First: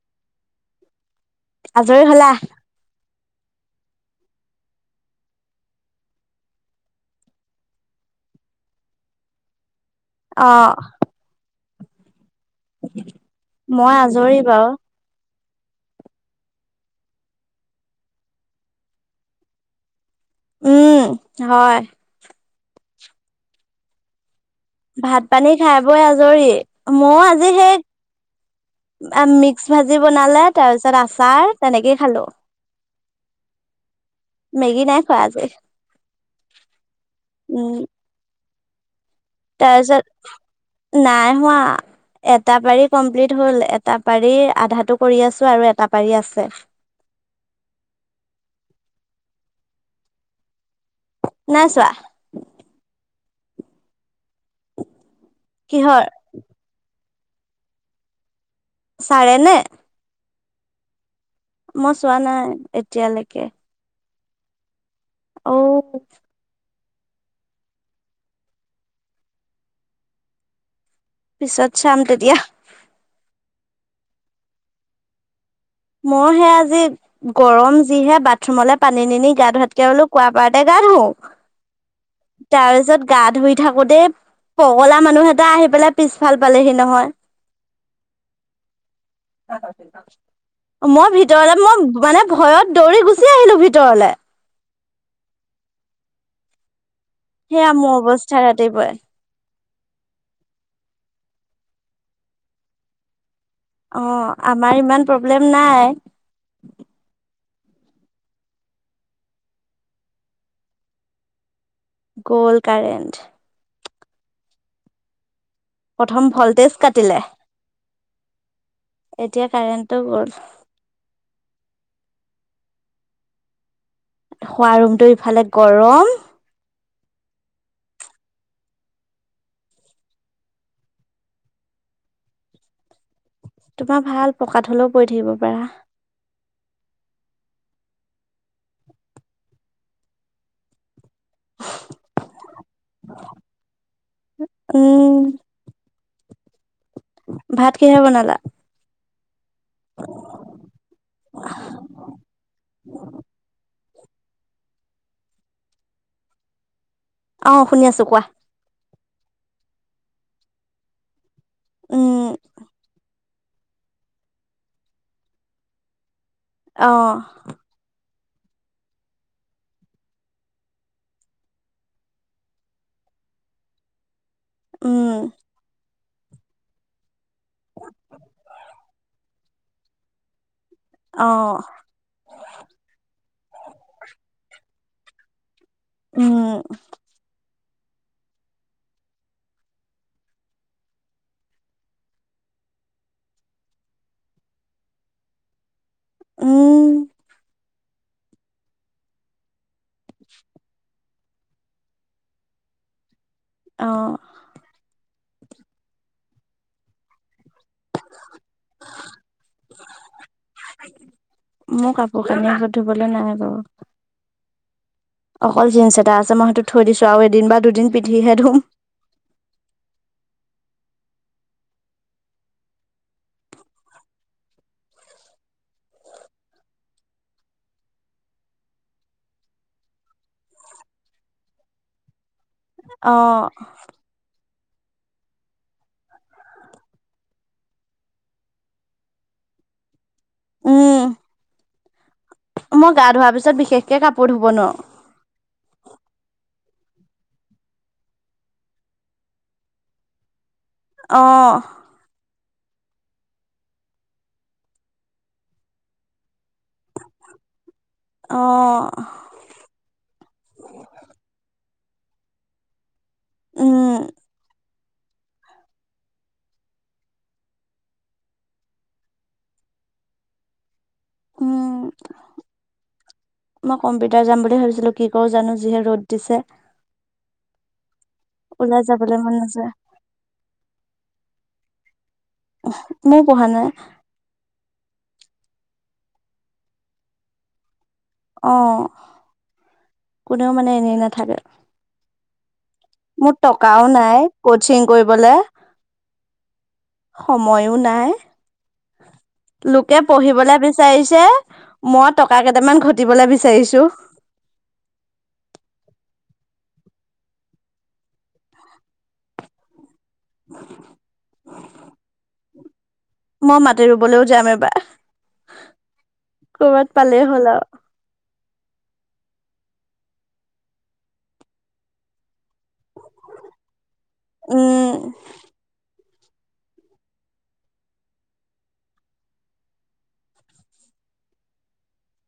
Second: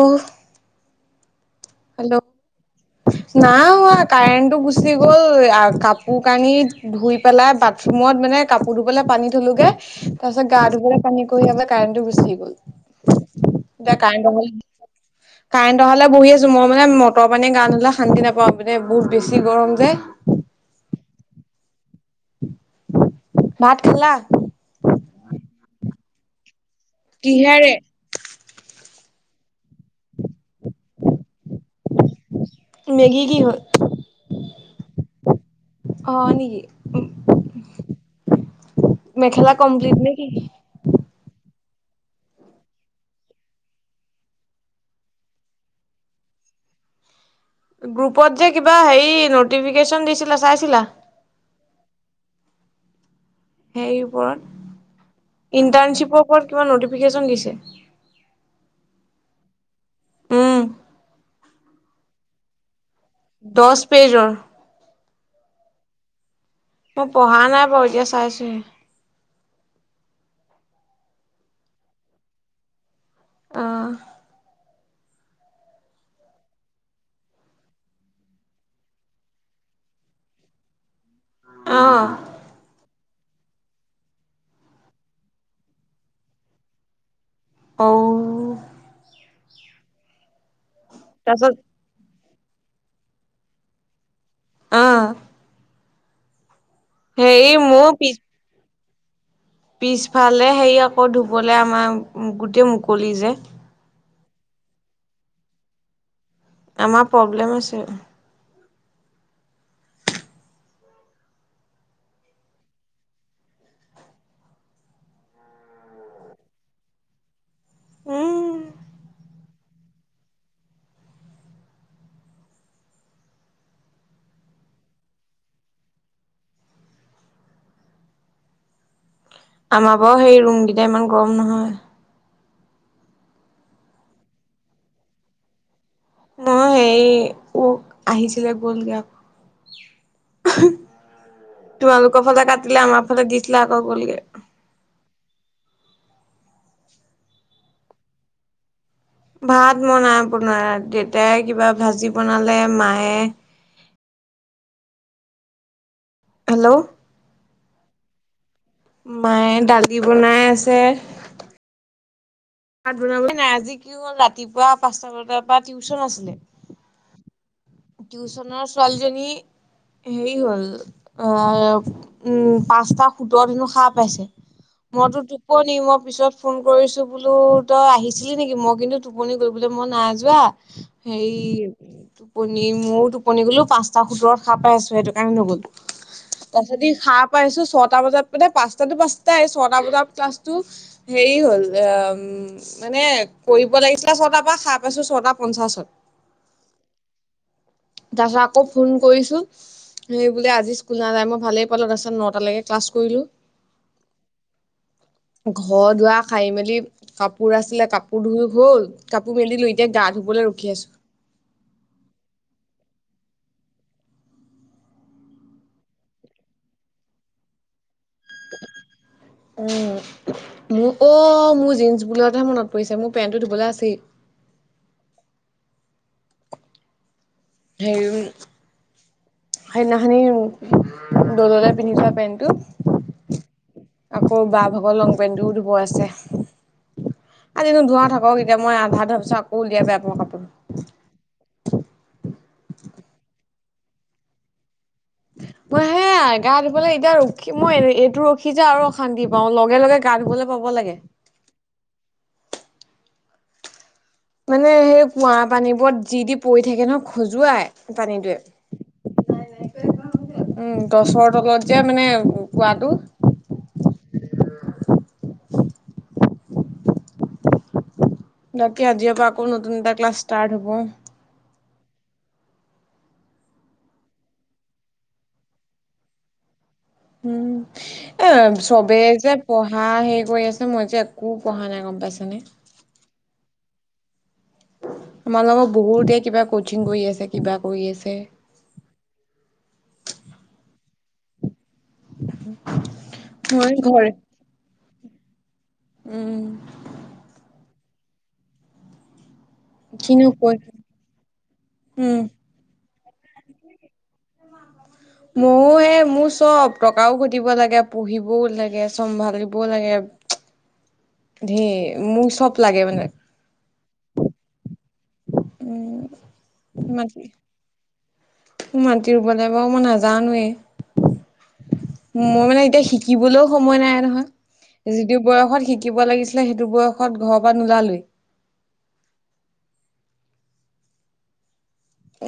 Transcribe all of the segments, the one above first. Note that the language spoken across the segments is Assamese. অহ। আজৰি হেল্ল' হ'লা? নাই হোৱা কাৰেণ্টটো গুচি গ'ল, কাপোৰ-কানি ধুই- পেলাই বাথৰুমত মানে কাপোৰ ধুবলে পানী থলোগে। তাৰ পিছত গা অ', ধূবলে পানী কৰি আই কাৰেণ্টটো গুচি গ'ল। মই এতিয়া আজৰি কাৰেণ্ট- বাৰু। কাৰেণ্টটো অহালে বহি আছো মই মানে মটৰ পানী গা ধূলে- শান্তি নাপাওঁ পিনে বহুত বেছি গৰম যে। উমঁ, হয়। ভাত খালা? ভাত-পানী খাই বৈ আজৰি। মই আজি কিহেৰে সেই- মিক্স ভাজি বনালে তাৰ পিছত আচাৰ তেনেকেই খালোঁ। মেগী কি হ'ল? মেগী নাই খোৱা আজি, অ নেকি উমঁ। মেখেলা কমপ্লিট নে কি তাৰপিছত নাই হোৱা। এটা পাৰি কমপ্লিট হ'ল, এটা পাৰি আধাটো কৰি আছো আৰু এটা পাৰি আছে। গ্ৰুপত যে কিবা হেৰি নটিফিকেশ্যন দিছিলে চাইছিলা? নাইছোৱা। সেই ওৰচত, কিহৰ ইন্টাৰ্ণশ্বিপৰ ক'ত গ'ল, নটিফিকেচন দিছে। চাৰে নে? উম, মই চোৱা নাই এতিয়ালৈকে। দ'হ পেজৰ ৰুল। অঔ। মই পঢ়া নাই বাৰু এতিয়া চাইছোহে। পিছত চাম তেতিয়া। অঁহ। মই সে আজি- গৰম যিহে বাথৰুমলে পানী নি গা ধূৱাতকে বোলো কুৱা পাৰতে গা ধুও। অ', তাৰপিছত- গা ধুই থাকোতেই পগলা মানুহ এটা আহি পেলাই পিছফালে পালেহি নহয়। অঔ। মই তাৰপিছত ভিতৰলে, মই মানে ভয়ত দৌৰি গুচি আহিলো ভিতৰলে। অঁহ। হেৰি সেয়া মোৰ পিছ অৱস্থা ৰাতিপুৱাই। পিছফালে সেই আকৌ ধুবলে আমাৰ গোটেই মুকলি যে। অ আমাৰ ইমান প্ৰব্লেম নাই আমাৰ প্ৰব্লেম আছে গল কাৰেণ্ট প্ৰথম ভল্টেজ কাটিলে উম এতিয়া কাৰেণ্টটো গ'ল শুৱা ৰুমটো ইফালে গৰম আমাৰ বাও সেই ৰুমকেইটা ইমান গৰম নহয় তোমাৰ ভাল পকাত হলেও পৰি থাকিব পাৰা নহয় সেই ও আহিছিলে গ'লগে আকৌ তোমালোকৰ ফালে কাটিলে আমাৰ ফালে দিছিলে আকৌ গলগে উম ভাত কিহেৰে বনালা ভাত মই নাই বনোৱা দেউতাই কিবা ভাজি বনালে মায়ে হেল্ল অ শুনি আছো কোৱা মায়ে দালি বনাই আছে উম ভাত বনাবলে নাই আজি কি হ'ল ৰাতিপুৱা পাঁচটা বজাৰ পৰা টিউচন আছিলে অ টিউচনৰ ছোৱালীজনী হেৰি হ'ল অ উম পাঁচটা সোতৰ দিনো সাৰ পাইছে [unintelligible] উম, টোপনি মই পিছত ফোন কৰিছো বোলো তই আহিছিলি নেকি মই কিন্তু টোপনি গৈ বোলে মই নাযোৱা অ', হেৰি টোপনি মোৰো টোপনি গলো পাঁচটা সোতৰত সাৰ পাই আছো সেইটো কাৰণে নগলো উম, তাৰপিছতদি সাৰ পাইছো ছটা বজাত মানে পাঁচটাতো পাঁচটাই ছটা বজাত ক্লাছটো হেৰি হ'ল অ উ মানে কৰিব লাগিছিলে ছটাৰ পৰা সাৰ পাইছো ছটা পঞ্চাশত উম তাৰপাছত আকৌ ফোন কৰিছো সেই বোলে আজি স্কুল নাযায় মই ভালেই পালো তাৰপাছত নটালৈকে ক্লাছ কৰিলো অ ঘৰ দুৱা সাৰি মেলি কাপোৰ আছিলে কাপ কাপোৰ ধুই হ'ল কাপোৰ মেলিলো এতিয়া গা ধুবলে ৰখি আছো মোৰ কাপোৰ কানিৰ আক ধুবলে নাই বাৰু অকল জিন্স এটা আছে মই সেইটো থৈ দিছো আৰু এদিন বা দুদিন পিন্ধিহে ধূম অ মোৰ অ মোৰ জিঞ্চ বোলোতেহে মনত পৰিছে মোৰ পেণ্টটো ধুবলে আছেই [unintelligible] সেইদিনাখনি দললে পিন্ধি যোৱা পেন্টটো অ আকৌ বা ভাগৰ লং পেন্টটোও ধুব আছে আজি নোধোও থাকক এতিয়া মই আধা ধোৱা পিছত আকৌ উলিয়াই বেয়া পাওঁ কাপোৰ উম মই গা ধোৱাৰ পিছত বিশেষকে কাপোৰ ধুব নোৱাৰো মই হে ন গা ধুবলৈ এতিয়া ৰখি মই এইটো ৰখি যে আৰু অশান্তি পাওঁ লগে লগে গা ধুবলৈ পাব লাগে। অঁ মানে সেই কুঁৱা পানীবোৰত যি দি পৰি থাকে নহয় খজুৱাই অ', পানীটোৱে। উম গছৰ তলত যে মানে পোৱাতটো উম। ডাককীয়া আজিৰ আকৌ নতন এটা ক্লাছ ষ্টাৰ্ট হ'ব। উম। মই কম্পিউটাৰ যাম বুলি ভাবিছিলো কি কৰো জানো। যিহে ৰ'দ দিছে। উম এ ওলাই চবেই যাবলৈ যে মন নাযায় পঢ়া হেৰি কৰি আছে মই যে একো পঢ়া নাই গম পাইছানে। মইও পঢ়া নাই। আমাৰ লগৰ বহুতে কিবা কচিং কৰি আছে কিবা কৰি আছে। অ কোনেও মানে এনেই নাথাকে। মোৰ মই টকাও ঘৰ নাই কচিং কৰিবলে। উম। সময়ো নাই। লোকে কিনো পঢ়িবলে কৈ বিচাৰিছে মই উম টকা কেইটামান ঘটিবলৈ বিচাৰিছোঁ। [inaudible] মোৰো এই মোৰ চব টকাও ঘটিব লাগে পঢ়িবও লাগে, চম্ভালিবও লাগে। ধে মোৰ চব লাগে মানে। মই মাটি ৰুবলৈও যাম এবাৰ উম ক'ৰবাত মাটি পালেই হ'ল আৰু। মাটি ৰুবলে আকৌ মই নাজানানোৱেই। মই মানে এতিয়া শিকিবলৈও সময় নাই নহয়। উম যিটো বয়সত শিকিব লাগিছিল সেইটো বয়সত ঘৰৰ পৰা নোলালোৱে।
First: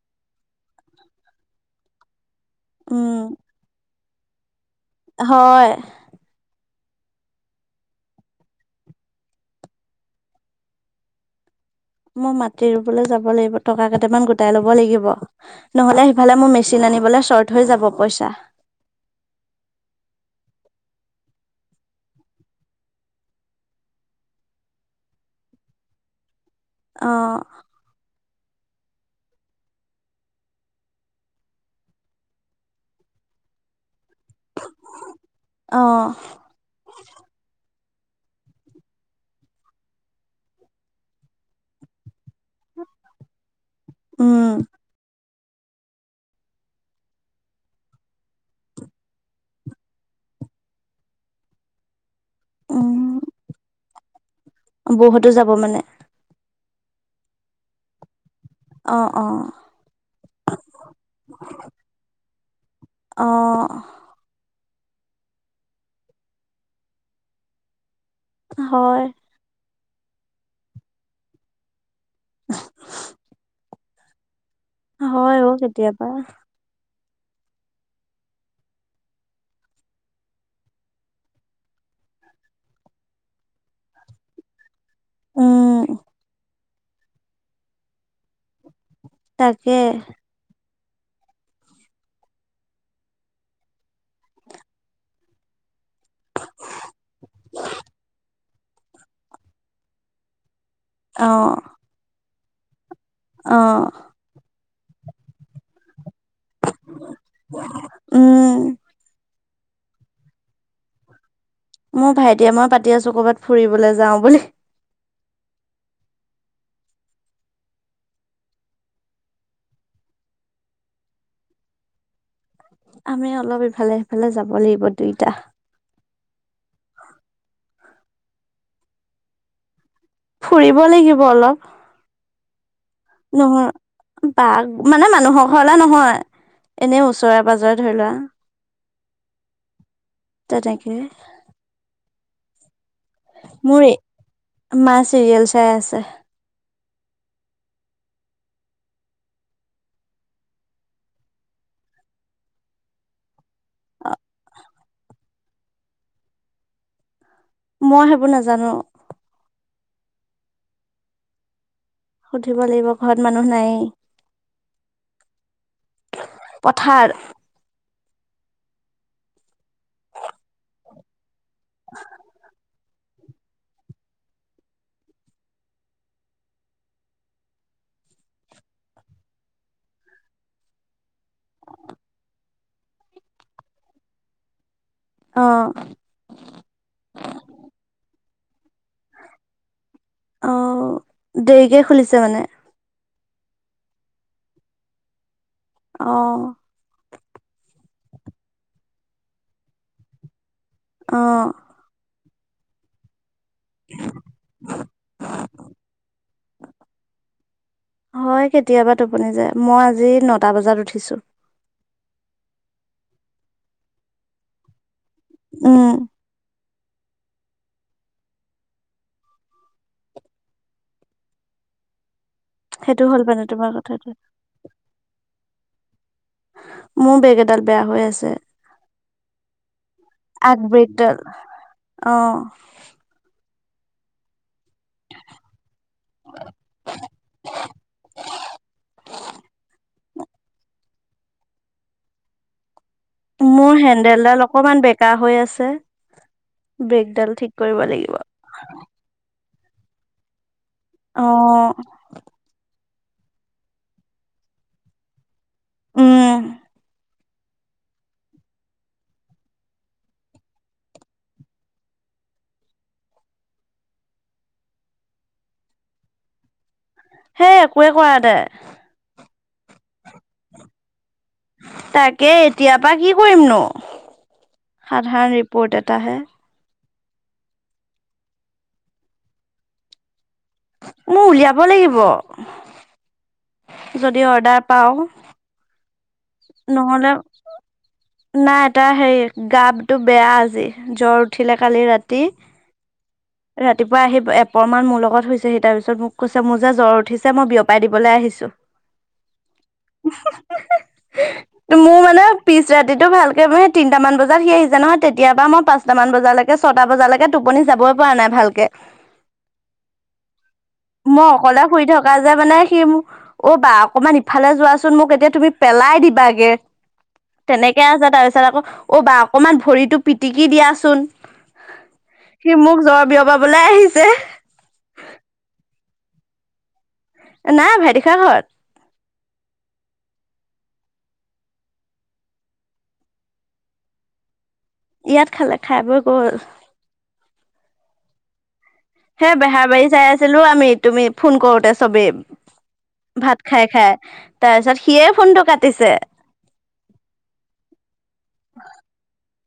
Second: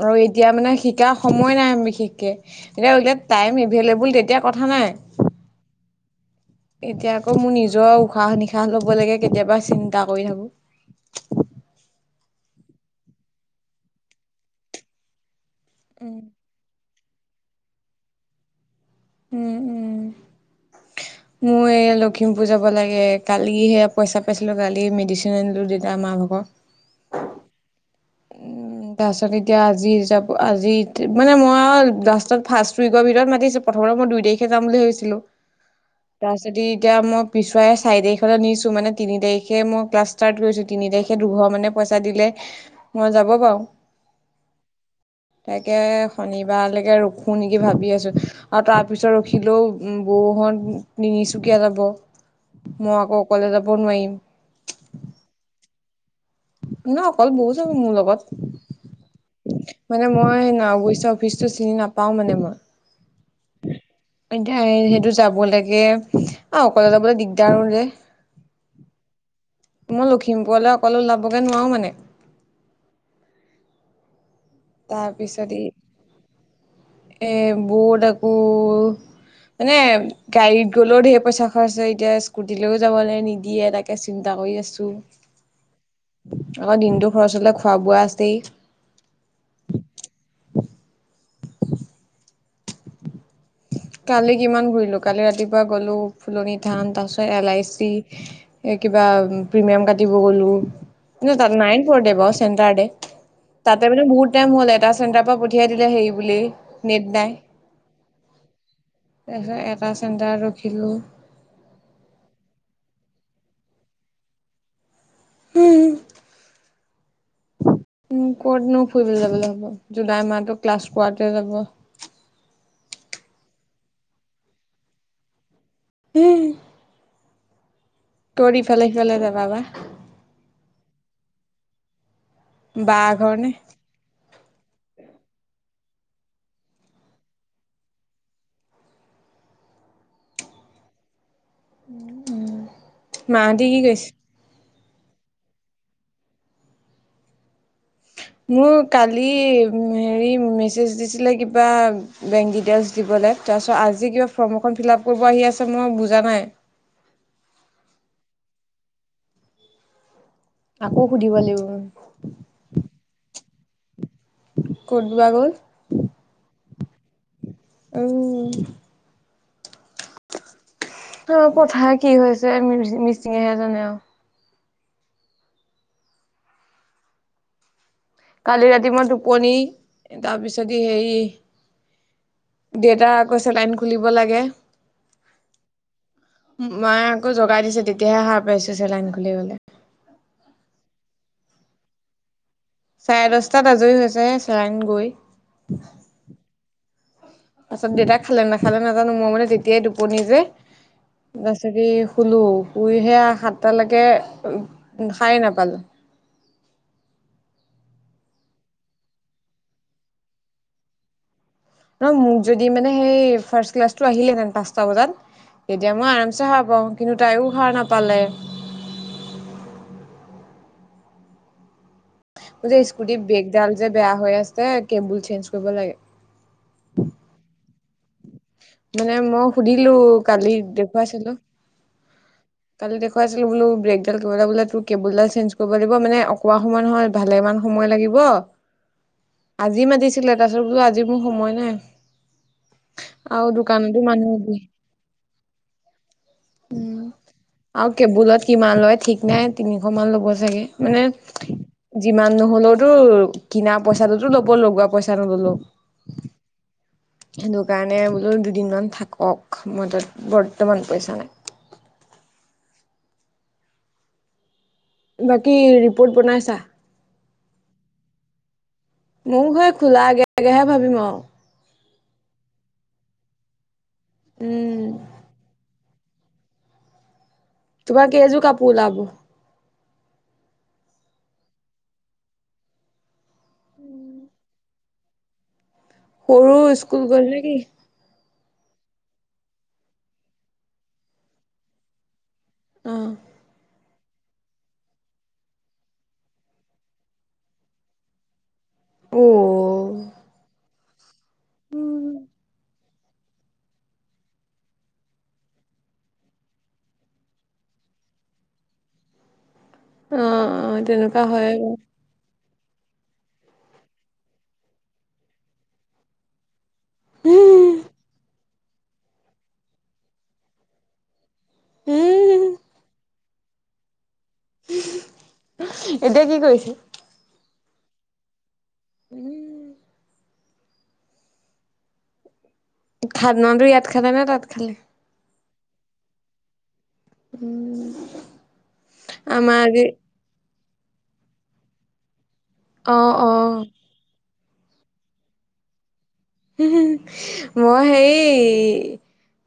আৰু এতিয়া মানে শিকাৰ সময় নাই। বিশেষকে এতিয়া এতিয়া উম টাইম এভেইলেবোল। এতিয়া কথা নাই। হয়। এতিয়া আকৌ মোৰ নিজৰ উশাহ নিশাহ ল'ব লাগে কেতিয়াবা চিন্তা কৰি থাকো। মই মাটি ৰুবলৈ যাব লাগিব টকা কেইটামান গোটাই ল'ব লাগিব। নহ'লে উম, সিফালে মোৰ মেচিন আনিবলৈ শৰ্ট হৈ যাব পইচা। উম উম। [inaudible] মোৰ এই লখিমপুৰ যাব লাগে কালি সেয়া পইচা পাইছিলো কালি মেডিচিন আনিলো দেউতা মাৰ ভাগৰ। অঁ [inaudible] তাৰপিছত এতিয়া আজি আজি মানে মইও লাষ্টত ফাৰ্ষ্ট উইকৰ ভিতৰত মাতিছো। প্ৰথমতে মই দুই তাৰিখে যাম বুলি ভাবিছিলোঁ। অঁ যদি এতিয়া মই পিছুৱাই চাৰি তাৰিখলৈ নিছোঁ। মানে তিনি তাৰিখে মই ক্লাছ ষ্টাৰ্ট কৰিছোঁ। তিনি তাৰিখে দুঘৰ মানে পইচাঁ দিলে মই যাব পাৰো। উম। তাকে শনিবাৰলৈকে ৰখোঁ নেকি ভাবি আছোঁ। আৰু তাৰ পিছত ৰখিলেও বৌ হঁত তিনিচুকীয়া যাব। মই আকৌ অকলে যাব নোৱাৰিম। বৌ হঁতেও যাব মানে? ন' অকল বৈ যাব মোৰ লগত। অঁ অঁ। মানে মই [unintelligible] অৱশ্যে অফিচটো চিনি নাপাও মানে মই। অঁ। এতিয়া সেইটো যাব লাগে আৰু অকলে যাবলৈ দিগদাৰ হয় যে। হয়। মই লখিমপুৰলৈ অকলে ওলাবগৈ নোৱাৰো মানে। [unintelligible] তাৰ হয় অ পিছত কেতিয়াবা ই এ বৈত আকৌ মানে গাড়ীত গ'লেও ঢেৰ পইচা খৰচ হয়, এতিয়া স্কুটি লৈও যাবলে নিদিয়ে। তা কে চিন্তা কৰি আছো। উম আকৌ দিনটো খৰচ হ'লে খোৱা বোৱা আছেই। তাকে। কালি কিমান ঘুৰিলো, কালি ৰাতিপুৱা গলো ফুলনি থান তাৰ পিছত এল আইচি এই কিবা প্ৰিমিয়াম কাটিব গ'লোঁ। অ এনেই তাত নাইন ফৰ [unintelligible] চেণ্টাৰতে অ তাতে মানে বহুত টাইম হ'ল এটা চেণ্টাৰ পৰা পঠিয়াই দিলে সেৰি বুলি নেট নাই। উমঁ। তাৰপিছত এটা চেণ্টাৰ ৰখিলোঁ। মোৰ ভাইটিয়ে মই পাতি আছো ক'ৰবাত ফুৰিবলৈ যাওঁ বুলি। হুম। উমঁ' ক'তনো ফুৰিবলৈ যাবলৈ হ'ব, জুলাই মাহটো ক্লাছ কৰাৱাটে যাব। আমি অলপ ইফালে সিফালে যাব লাগিব দুইটা। উম। কৰি ইফাল সিফাল যাবা বা। ফুৰিব লাগিব অলপ, বা ঘৰ নে নহয়। বাঘ মানে মানুহৰ ঘৰলে নহয়। এনেই ওচৰে পাজৰে ধৰি লোৱা। তেনেকে। মাহঁতি কি মোৰ, কৰিছে মা চিৰিয়েল চাই আছে। মোক কালি হেৰি মেছেজ দিছিলে কিবা বেংক ডিটেইলছ দিবলৈ। তাৰপিছত আজি কিবা ফৰ্ম এখন ফিল আপ কৰিব আহি আছে মই বুজা নাই। মই সেইবোৰ নাজানো। আকৌ সুধিব লাগিব। সুধিব লাগিব ঘৰত মানুহ নায়েই। ক'ত বা গ'ল? পথাৰ। অঁ। অঁ' কথা কি হৈছে মিচিঙেহে জানে আৰু। কালি ৰাতি মই টোপনি তাৰপিছত ই হেৰি দেতাৰ আকৌ চেলাইন খুলিব লাগে। অঁ। মাই আকৌ জোগাই দিছে তেতিয়াহে সাৰ পাইছো চেলাইন খুলিবলে। অঁ' দেৰিকে খুলিছে মানে। চাৰে দহটাত আজৰি হৈছেহে চেলাইন গৈ। অহ'। পাছত দেউতাই খালে নাখালে নাজানো, মই মানে তেতিয়াই টোপনি যে। অ তাৰপিছত এই শুলোঁ, শুইহে সাতটালৈকে সাৰে নাপালোঁ। হয় কেতিয়াবা টোপনি যায়। মই আজি নটা বজাত উঠিছোঁ। ন মোক যদি মানে সেই ফাৰ্ষ্ট ক্লাছটো আহিলেহেঁতেন পাঁচটা বজাত উম তেতিয়া মই আৰামচে সাৰ পাওঁ, কিন্তু তাইও সাৰ নাপালে। যে সেইটো হ'ল স্কুটিৰ মানে তোমাৰ ব্ৰেগডাল যে কথাটো বেয়া হৈ আছে, কেবুল চেঞ্জ কৰিব লাগে। মোৰ ব্ৰেগ এডাল বেয়া হৈ আছে। মানে মই সুধিলোঁ কালি আগব্ৰেকডাল দেখুৱাইছিলোঁ। অ কালি দেখুৱাইছিলোঁ বোলো ব্ৰেকডাল কিবা এটা বোলে তোৰ কেবোলডাল চেঞ্জ কৰিব দিব মানে অকণমান সময় নহয় ভালে মান সময় লাগিব। [unintelligible] আজি মাতিছিলে, তাৰপিছত বোলো আজি মোৰ সময় নাই। আৰু মোৰ দোকানতো হেন্দেলডাল মানুহ অকমান বেকা হৈ আছে, ব্ৰেকডাল ঠিক কৰিব আৰু লাগিব। কেবুলত কিমান লয় ঠিক নাই, তিনিশ মান ল'ব চাগে মানে অ যিমান নহ'লেওতো কিনা পইচাটোতো ল'ব, লগোৱা পইচা নল'লেও। উম' সেইটো কাৰণে বোলো দুদিনমান থাকক, মোৰ হাতত বৰ্তমান পইচা নাই। বাকী ৰিপৰ্ট বনাইছা? সেই একোৱেই কৰা নাই। মোৰ হে খোলা আগে আগেহে ভাবিম আৰু। তাকে এতিয়াৰ পৰা কি কৰিম নো, উম সাধাৰণ ৰিপৰ্ট এটাহে। তোমাৰ কেইযোৰ কাপোৰ ওলাব? মোৰ উলিয়াব লাগিব, যদি অৰ্ডাৰ পাওঁ। সৰু স্কুল নহ'লে গ'ল নেকি নাই এটা হেৰি গাটো বেয়া আজি, জ্বৰ উঠিলে কালি ৰাতি। অ ৰাতিপুৱা ত আহি এপৰ মান মোৰ লগত হৈছে, সি তাৰ পিছত মোক কৈছে মোৰ যে জ্বৰ উঠিছে, মই বিয়পাই দিবলৈ আহিছোঁ। অ অ মোৰ মানে পিছ ৰাতি ৰাতিটো ভালকে সেই তিনিটামান বজাত সি আহিছে নহয় তেতিয়াৰ পৰা মই পাঁচটামান বজালৈকে, ছটা বজালৈকে টোপনি যাবই পৰা নাই ভালকে, অ তেনেকুৱা মই হয় অকলে বাৰু শুই থাকো। দজা পিনে সি মোক অ' বা অকমান ইফালে যোৱাচোন, মোক এতিয়া তুমি পেলাই দিবাগে। উম তেনেকে আছে তাৰ পিছত আকৌ অ' বা অকমান ভৰিতো পিটিকি দিয়াচোন। উম সি মোক জ্বৰ বিয়পাবলৈ আহিছে। এতিয়া কি কৰিছে? নাই ভাইটি খা ঘৰত। উম' খানা টো ইয়াত খালে, নে তাত খালে? ইয়াত খালে, খাই বৈ গ'ল। উম' হে বেহাৰবাৰী চাই আছিলোঁ আমি, তুমি ফোন কৰোতে চবেই। অ' ভাত অ' খাই-খাই তাৰপিছত সিয়ে ফোনটো কাটিছে। মই সেই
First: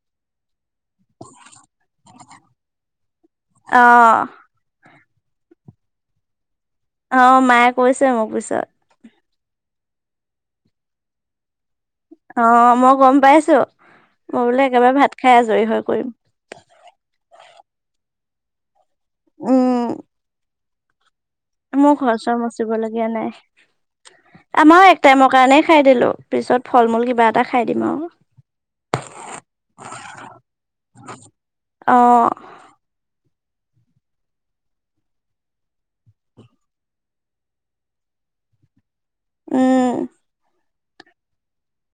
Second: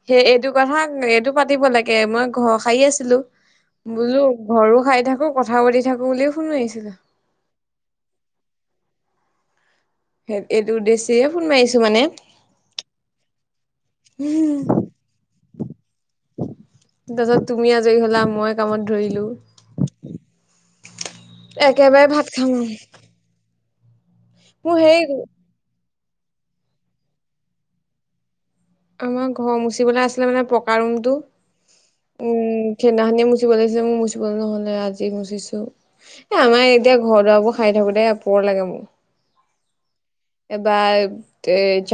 সেই এইটো কথা, এইটো পাতিব লাগে, মই ঘৰ সাৰি আছিলোঁ। বোলো অ ঘৰৰো সাৰি থাকো, কথাও পাতি থাকো বুলি ফোন মাৰিছিলোঁ। অ' মায়ে কৈছে মোক পিছত। এইটো উদ্দেশ্যেৰে ফোন মাৰিছোঁ মানে। অঁ মই গম পাইছো মই বোলো একেবাৰে ভাত খাই আজৰি হৈ কৰিম। তাছত তুমি আজৰি হলা, মই কামত ধৰিলো। উম মোৰ একেবাৰে ভাত ঘৰচৰ খাম মচিব আৰু। লগীয়া নাই। মোৰ আমাৰ এক সেই টাইমৰ কাৰণেই খাই দিলো পিছত ফল মূল কিবা এটা খাই দিম আও। আমাৰ ঘৰ মুচিবলে আছিলে মানে পকা ৰুমতটো। অ উম' সেইনাখনিয়ে মুচিব লাগিছে মোৰ মুচিবলে নহ'লে আজি মুচিছো। এ আমাৰ এতিয়া ঘৰ দুৱাৰ বোৰ সায়ি থাকোতে পৰ লাগে মোৰ। উম' বা কে জা-